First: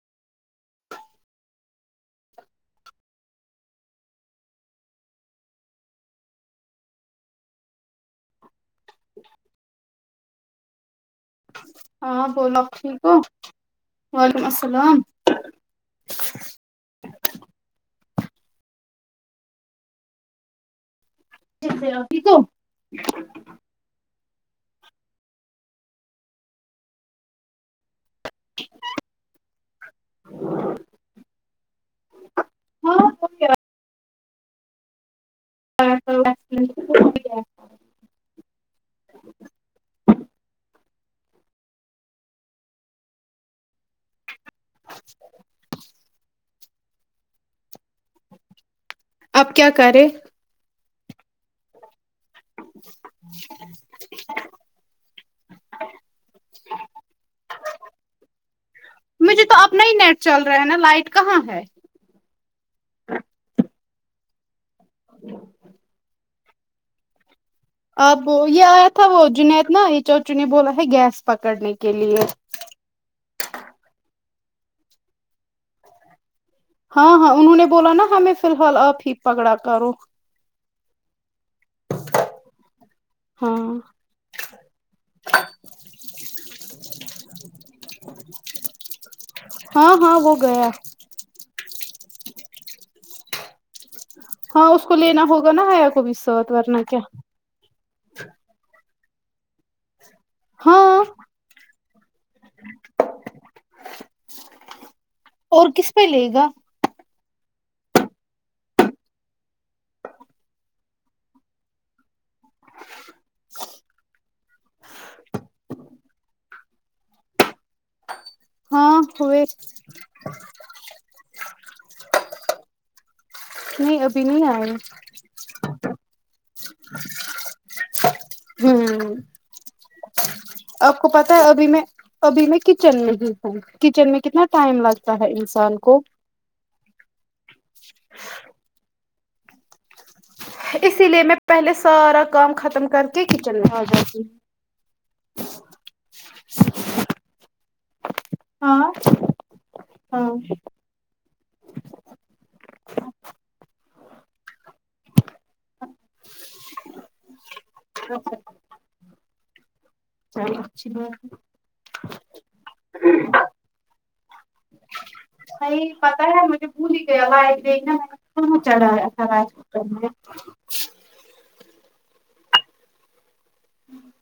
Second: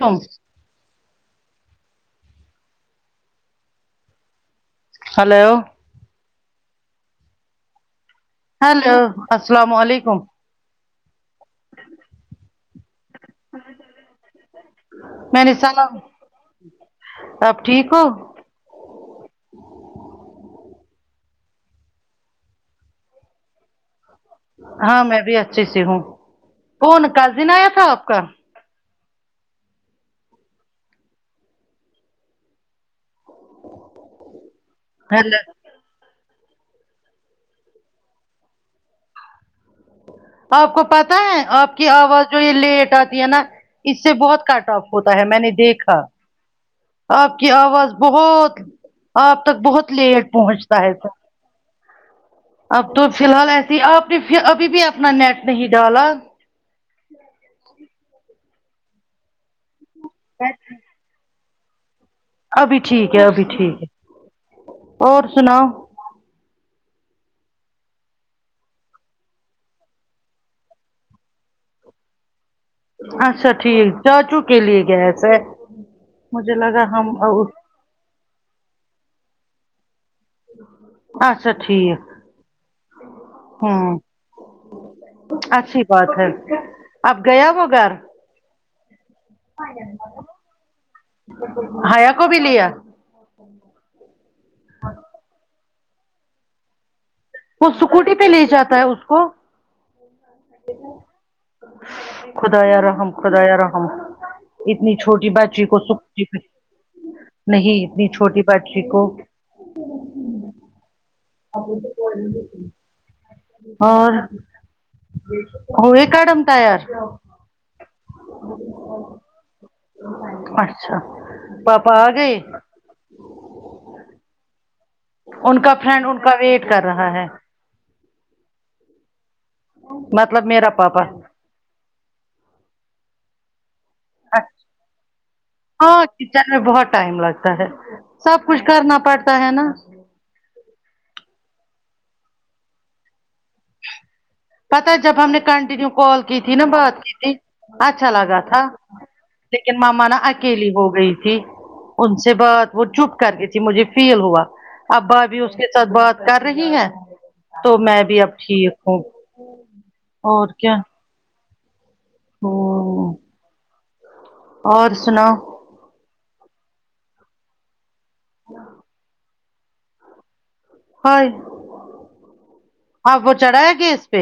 تو hello hello السلام علیکم ہاں بولو آپ ٹھیک ہو وعلیکم السلام میں نے سنگ آو اب ٹھیک ہو میں ٹھیک ہوں آپ ٹھیک ہوں ہاں میں بھی اچھی سے ہوں کون کازن آیا تھا آپ کا ہاں، ہلو آپ کو پتہ ہے آپ کی آواز جو یہ لیٹ آتی ہے نا اس سے بہت کٹ آف ہوتا ہے میں نے دیکھا آپ کی آواز بہت آپ تک کیا بہت کرے لیٹ پہنچتا ہے وہ اب تو فی الحال ایسیے ہی آپ نے ابھی بھی اپنا نیٹ نہیں ڈالا مجھے تو اپنا ہی نیٹ چل رہا ہیں نا لائٹ کہاں ہے ابھی ٹھیک ہے ابھی ٹھیک ہے اور سناؤ آپ یہ آیا تھا وہ جنید نا یہ چاچو نے بولا ہے گیس پکڑنے کے لیے اچھا ٹھیک چاچو کے لیے گیس ہے مجھے لگا ہم ہاں ہاں انہوں نے بولا نا ہمیں فی الحال اب ہی پگڑا کرو اچھا ٹھیک ہاں ہوں اچھی بات ہے اب گیا وہ گھر ہاں ہاں وہ گیا بھیا کو بھی لیا ہاں اس کو لینا ہوگا نا ہیا کو بھی سا ورنا کیا وہ سکوٹی پہ لے جاتا ہے اس کو ہاں خدایا رحم خدایا رحم اتنی چھوٹی بچی اور کو کس سکوٹی لے پہ گا نہیں اتنی چھوٹی بچی کو [unintelligible] اب تو کو [unintelligible] اور ہوئے کڈم تیار ہاں ہوئے اچھا پاپا آ گئے نہیں ابھی نہیں آئے ان کا فرینڈ ان کا ویٹ کر رہا ہے امم مطلب میرا آپ پاپا کو پتہ ہے ابھی میں ابھی میں کچن میں ہی ہوں کچن میں کتنا ٹائم لگتا ہے انسان کو ہاں کچن میں بہت ٹائم لگتا ہے سب کچھ کرنا پڑتا ہے نا اسی لیے میں پہلے سارا کام ختم کر کے کچن میں آ جاتی ہوں پتا جب ہم نے کنٹینیو کال کی تھی نا بات کی تھی اچھا لگا تھا ہاں لیکن ماما نا ہاں اکیلی ہو گئی تھی ان سے بات وہ چپ کر کے تھی مجھے فیل ہوا ابا بھی اس کے سے بات کر رہی ہے تو میں بھی اب ٹھیک ہوں چلو اچھی بات ہے ہمم اور سناؤ نہیں پتا ہے مجھے بھول ہی گئی [unintelligible] آواز د ن میں کہاں چلاایا تھا راجپت میں [unintelligible] ہاں اب وہ چڑھائے گے اس پہ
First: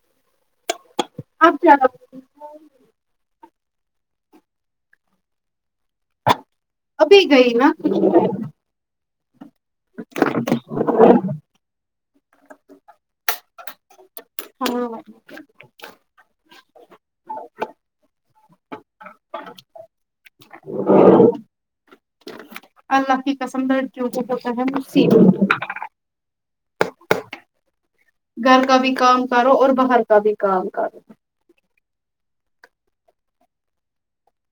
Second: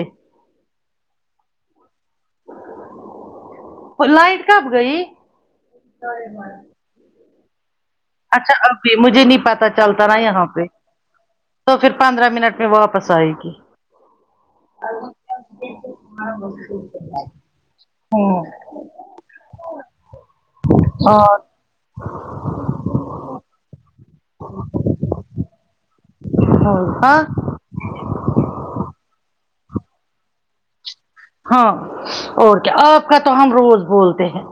آپ کیا لائٹ کب گئی ابھی گئی نا کچھ اچھا ابھی مجھے نہیں پتا چلتا نا یہاں پہ تو پھر پندرہ منٹ میں واپس آئے گی ہاں ہمم ہاں اللہ کی قسم درد جو ہوتا ہےف ہاں گھر کا بھی کام کرو اور باہر کا بھی کام کرو ہاں اور کیا آپ کا تو ہم روز بولتے ہیں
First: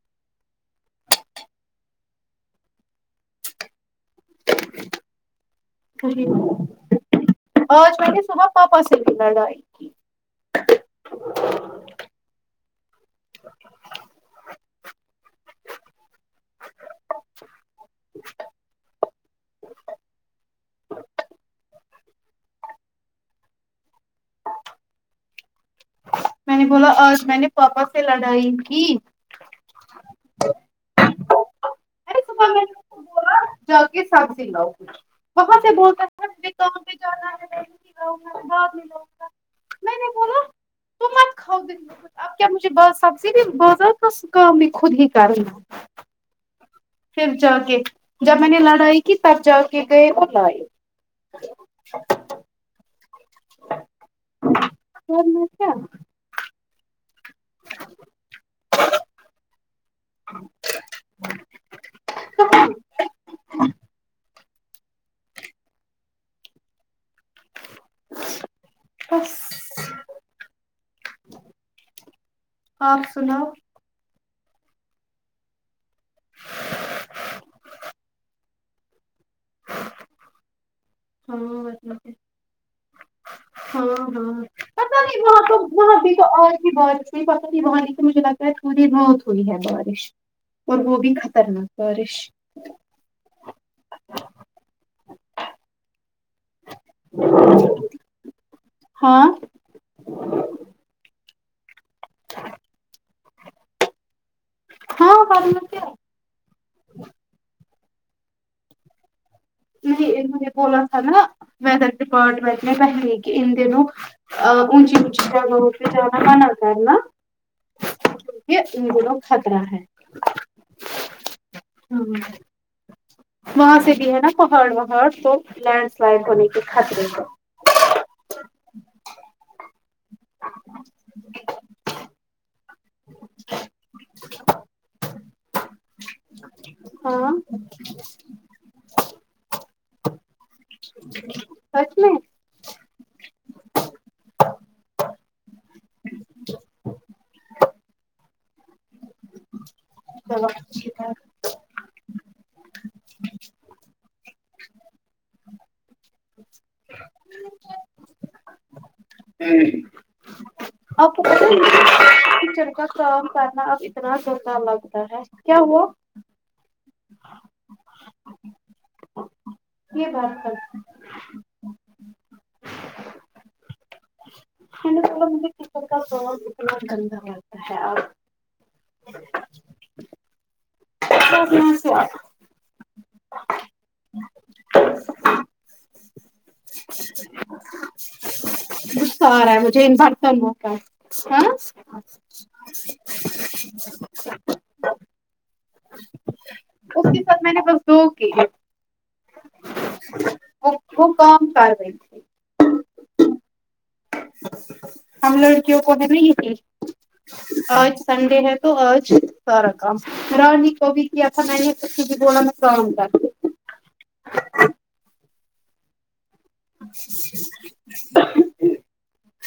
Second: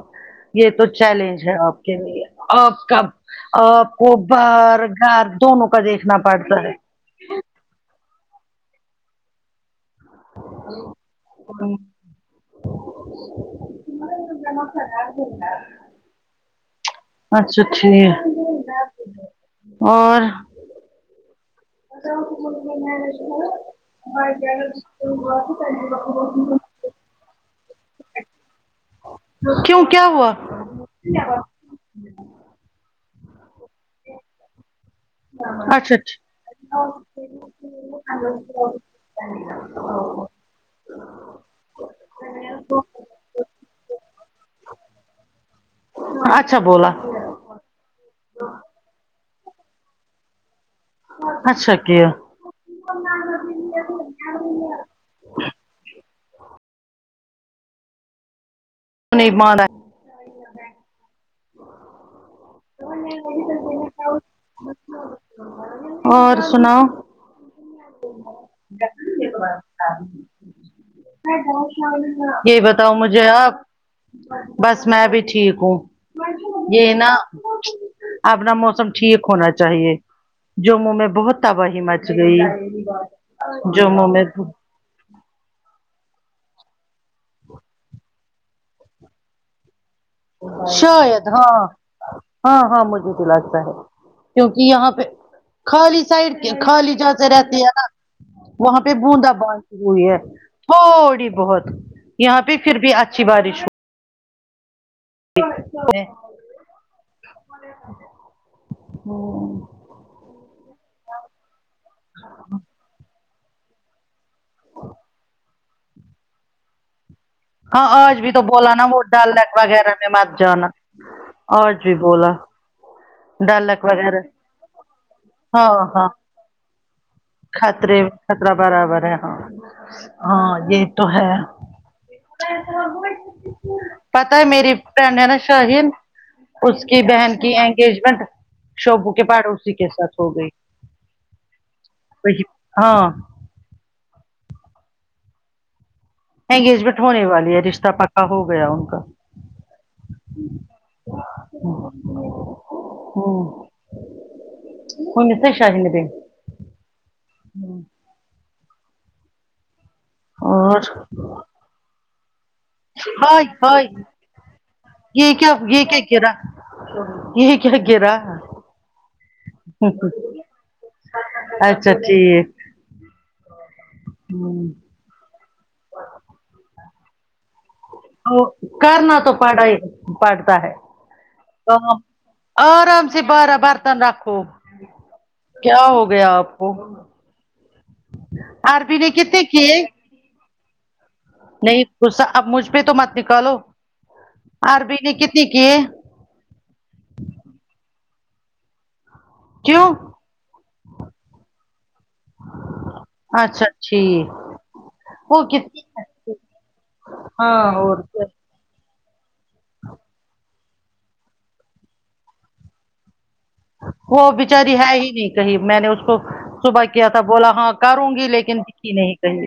یہ تو چیلنج ہے آپ کے لیے آپ کا آپ کو باہر گھر دونوں کا دیکھنا پڑتا ہے آج میں نے صبح پاپا سے بھی لڑائی کی اچھا ٹھیک ہے اور ا مش باں کیا [unintelligible] میں نے بولا آج میں نے پاپا سے لڑائی کی کیوں کیا ہوا ارے صبح میں نے انکو بولا جا کے سبزی لاؤ وہاں سے بولتا تھا میں بعد میں [unintelligible] تو مت کھاؤ فر اب کیا مجھے اب سبزی بھی بازار تو خود ہی کرنی اچھا بولا پھر جاکے جب میں نے لڑائی کی تب جاکے گئے اور لاے اچھا کیا [unintelligible] [unintelligible] نہیں پانا اور سناو دکھن بس [unintelligible] یہی بتاؤ مجھے آپ بس میں بھی ٹھیک ہوں یہ نا اپنا موسم ٹھیک ہونا چاہیے جموں میں بہت تباہی مچ ہاں گئی ہاں جموں میں ہاں پت نہیں وہاں تو وہاں بھی تو آج بھی بارش ہوئی پتہ نہیں وہاں سے مجھے لگتا ہے تھوڑی بہت ہوئی ہے بارش اور وہ بھی شاید ہاں خطرناک بارش ہاں ہاں مجھے تو لگتا ہے کیونکہ یہاں پہ خالی سائڈ کے خالی ج سے رہتی ہے نا وہاں پہ ہاں بوندا باند وہئی ہے تھوڑی بہت یہاں پہ پھر بھی اچھی بارش ہو ہاں ورنہ کیا ہ نہیں انہوں نے بولا تھا نا ودر ڈپارٹمنٹ میں پہلے کہ ان دنو ں ااونچی اونچی جگاو بہ جانا منا کر نا ہاں آج بھی تو بولا نا وہ ڈلنس خطرہ ہے وغیرہ میں مت جانا آج بھی بولا وہاں ڈالک سے بھی وغیرہ ہے نا پہاڑ وہاڑ تو ہاں لینڈ ہاں سلائڈ ہونے کے خطرے کو خطرے خطرا برابر ہے ہاں ہاں یہ تو ہے پتا ہے میری فرینڈ ہے نا شاہین اس کی ہاں بہن کی اینک منٹ شوبوں کے پڑوسی کے ساتھ ہو گئی سچ میں وہ ہاں انگیجمنٹ ہونے والی ہے رشتہ پکا ہو گیا ان کا چلو اچھی بات ہے ہوں اں سے شاہین ملےگی ہاں اور اپ کو پتہ ہے [unintelligible] کا کام ہائے کرنا اب ہائے اتنا گندا لگتا ہے یہ کیا ہوا یہ گرا یہ کیا گرا یہ بات کر اچھا ٹھیک میں نے بولا مجھے کچ کا کام اتنا گندا لگتا ہے اب کرنا تو پڑا ہی پڑتا ہے اب کام آرام سے بارہ برتن رکھو کیا ہو گیا آپ کو آربی نے کتنے کی برتن ب تا نہیں غصہ اب مجھ پہ تو مت نکالو آربی نے کتنی کیے اس کے ساتھ میں نے بس دو کی ہے کیوں وہ کام کر رہی ہے اچھا تھک ہم لڑکیوں کو ہے نہیں ہاں اور کیا سنڈے ہے تو آج سارا کام رانی کو بھی کیا تھا میں نےاسی نے بولا میں کام کر وہ بچاری ہے ہی نہیں کہیں میں نے اس کو صبح کیا تھا بولا ہاں کروں گی لیکن دکھی نہیں کہیں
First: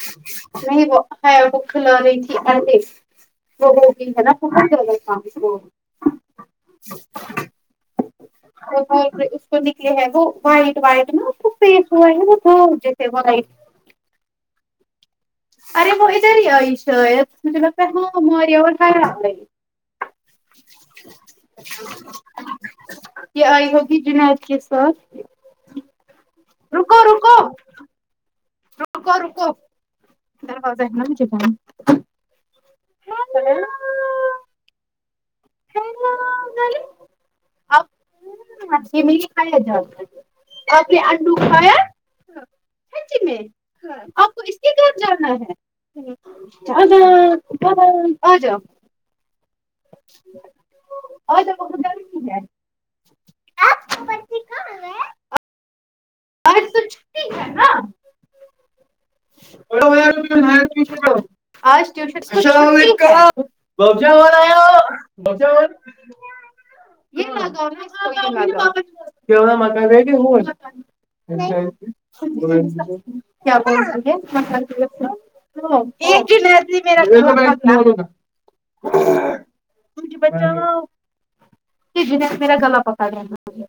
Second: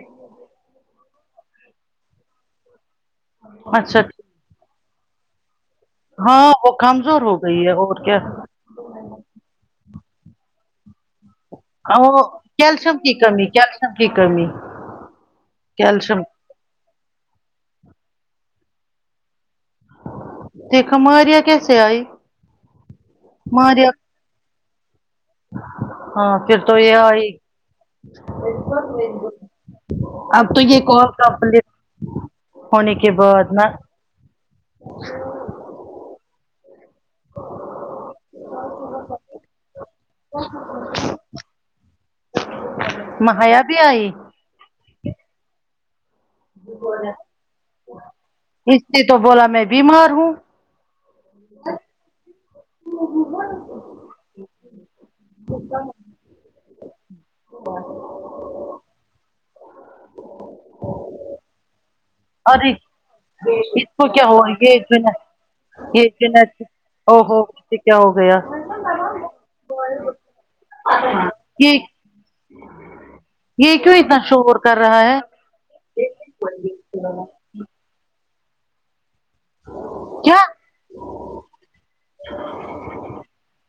نہیں وہ حیا کو کھلا رہی تھی آٹے وہ ہو اچھا گئی ہے ٹھیک، نا [unintelligible] ہاں وہ کمزور ہو گئی ہے اور کیا اس کو نکلے ہیں وہ وائٹ وائٹ نا اس کو فیس ہوا اور ہے وہ دو کیلشیم جیسے کی وائٹ کمی کیلشیم کی کمی ارے وہ کیلشیم ادھر ہی آئی شاہد مجھے لگتا ہے وہ ہمارے گھر اگائی د کماریا کیسے آئی یہ آئی ماریا ہوگی جنید کے ساتھ ہاں پھر تو یہ رکو آئی رکو رکو رکو اب تو یہ دروازہ ہے نا کال مجھے کمپلیٹ ہونے کے بند بعد ن [unintelligible] ج میں نہیں کھایا جات آپ نے انڈو کھایا سچی میں مہیا بھی آئی آپ کو کدھر جانا ہے آ جاؤ اس نے تو بولا میں بیمار ہوں اور وہ [unintelligible] [inaudible] آج تو چھوٹی ہے نا ب [unintelligible] [inaudible] آجٹیام اور اس ب کو کیا ہوا یہ جو نا ب ب کیا یہ جو نا او پا ہو اسے کیا ہو گیا مکائ ر گ ہوچ یہ یہ کیوں اتنا شور کر رہا ہے [unintelligible] [unintelligible] کیا [inaudible] یہ جنید میرا گلا پکڑ رہاتھا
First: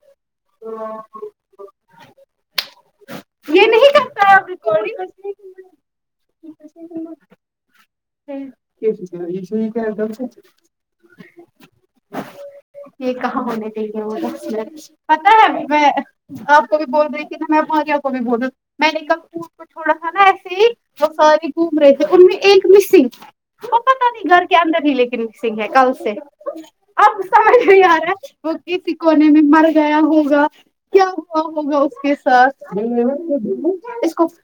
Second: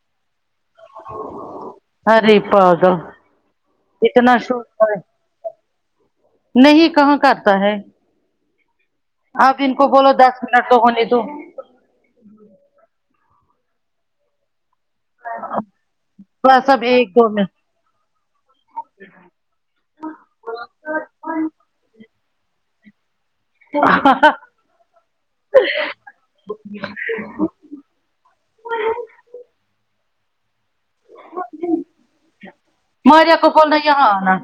ارے پاگل یہ نہیں کرتا اتنا ہے ش اب نہیں کہاں کرتا ہے آپ ان کو بولو ریکارڈنگ دس منٹ تو ہونے تو یہ کہاں ہونے دے گا وہ دس منٹ پتا ہے ا میں بس آپ کو اب بھی بول ایک رہی دو کہ نہ میں منٹ ماریہ کو بھی بول رہا ہ میں نے کہ تھوڑا سا نا ایسے ہی وہ سارے گھوم رہے تھے ان میں ایک مسنگ تھا وہ پتا نہیں گھر کے اندر ہی لیکن سنگ ہے کل سے اب یار ہے وہ کسی کونے میں مر گیا ہوگا کیا ہوا ہوگا اس کے ساتھ ماریا کو بولنا یہاں اس کو آنا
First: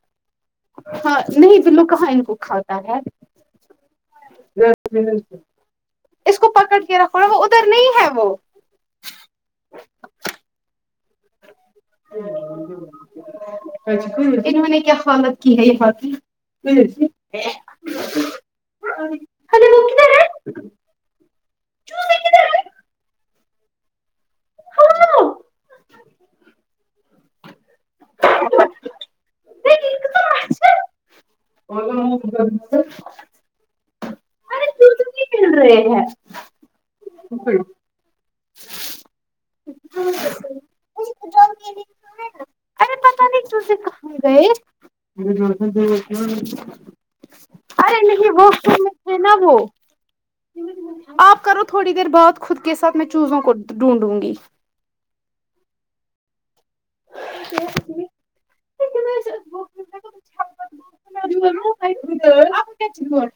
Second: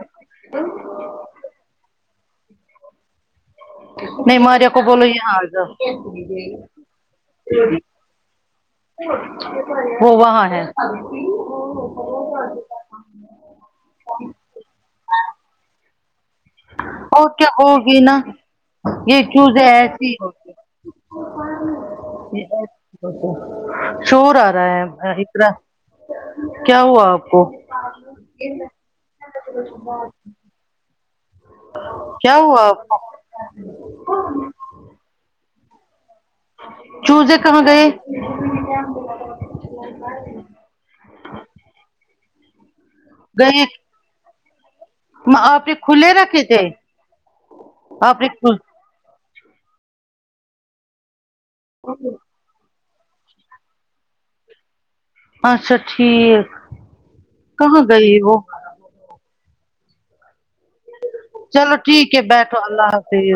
ہاں نہیں بلو کہاں ان کو کھاتا ہے [inaudible] نہیں ماریہ کو بولو یہاں آ جاؤ اس کو پکڑ کے رکھو نا وہ ادھر نہیں ہے وہ وہ وہاں ہے انہوں نے کیا حالت کی ہے یہاں کی اور کیا ہوگی نا یہ چوزیں ارے وہ ایسی کدھر ہے ہوگی چوزے کدھر ہے شور آ رہا ہے ہاں اقرا کیا ہوا آپ کو دیکھیے کتنا اچھا کیا ہوا آپ کو [inaudible] ارے [unintelligible] چوزے کہاں گئے ارے پتا نہیں گئے چوزے کہاں گئے آپ نے کھلے رکھے تھے آپ نے کھ نہ وہ آپ کرو تھوڑی دیر بات خود کے ساتھ میں چوزوں کو ڈھونڈوں گی اچھا ٹھیک کہاں گئی وہ کیوں کے میرے ساتھ وہ چلو ٹھیک ہے بیٹھو اللہ حافظ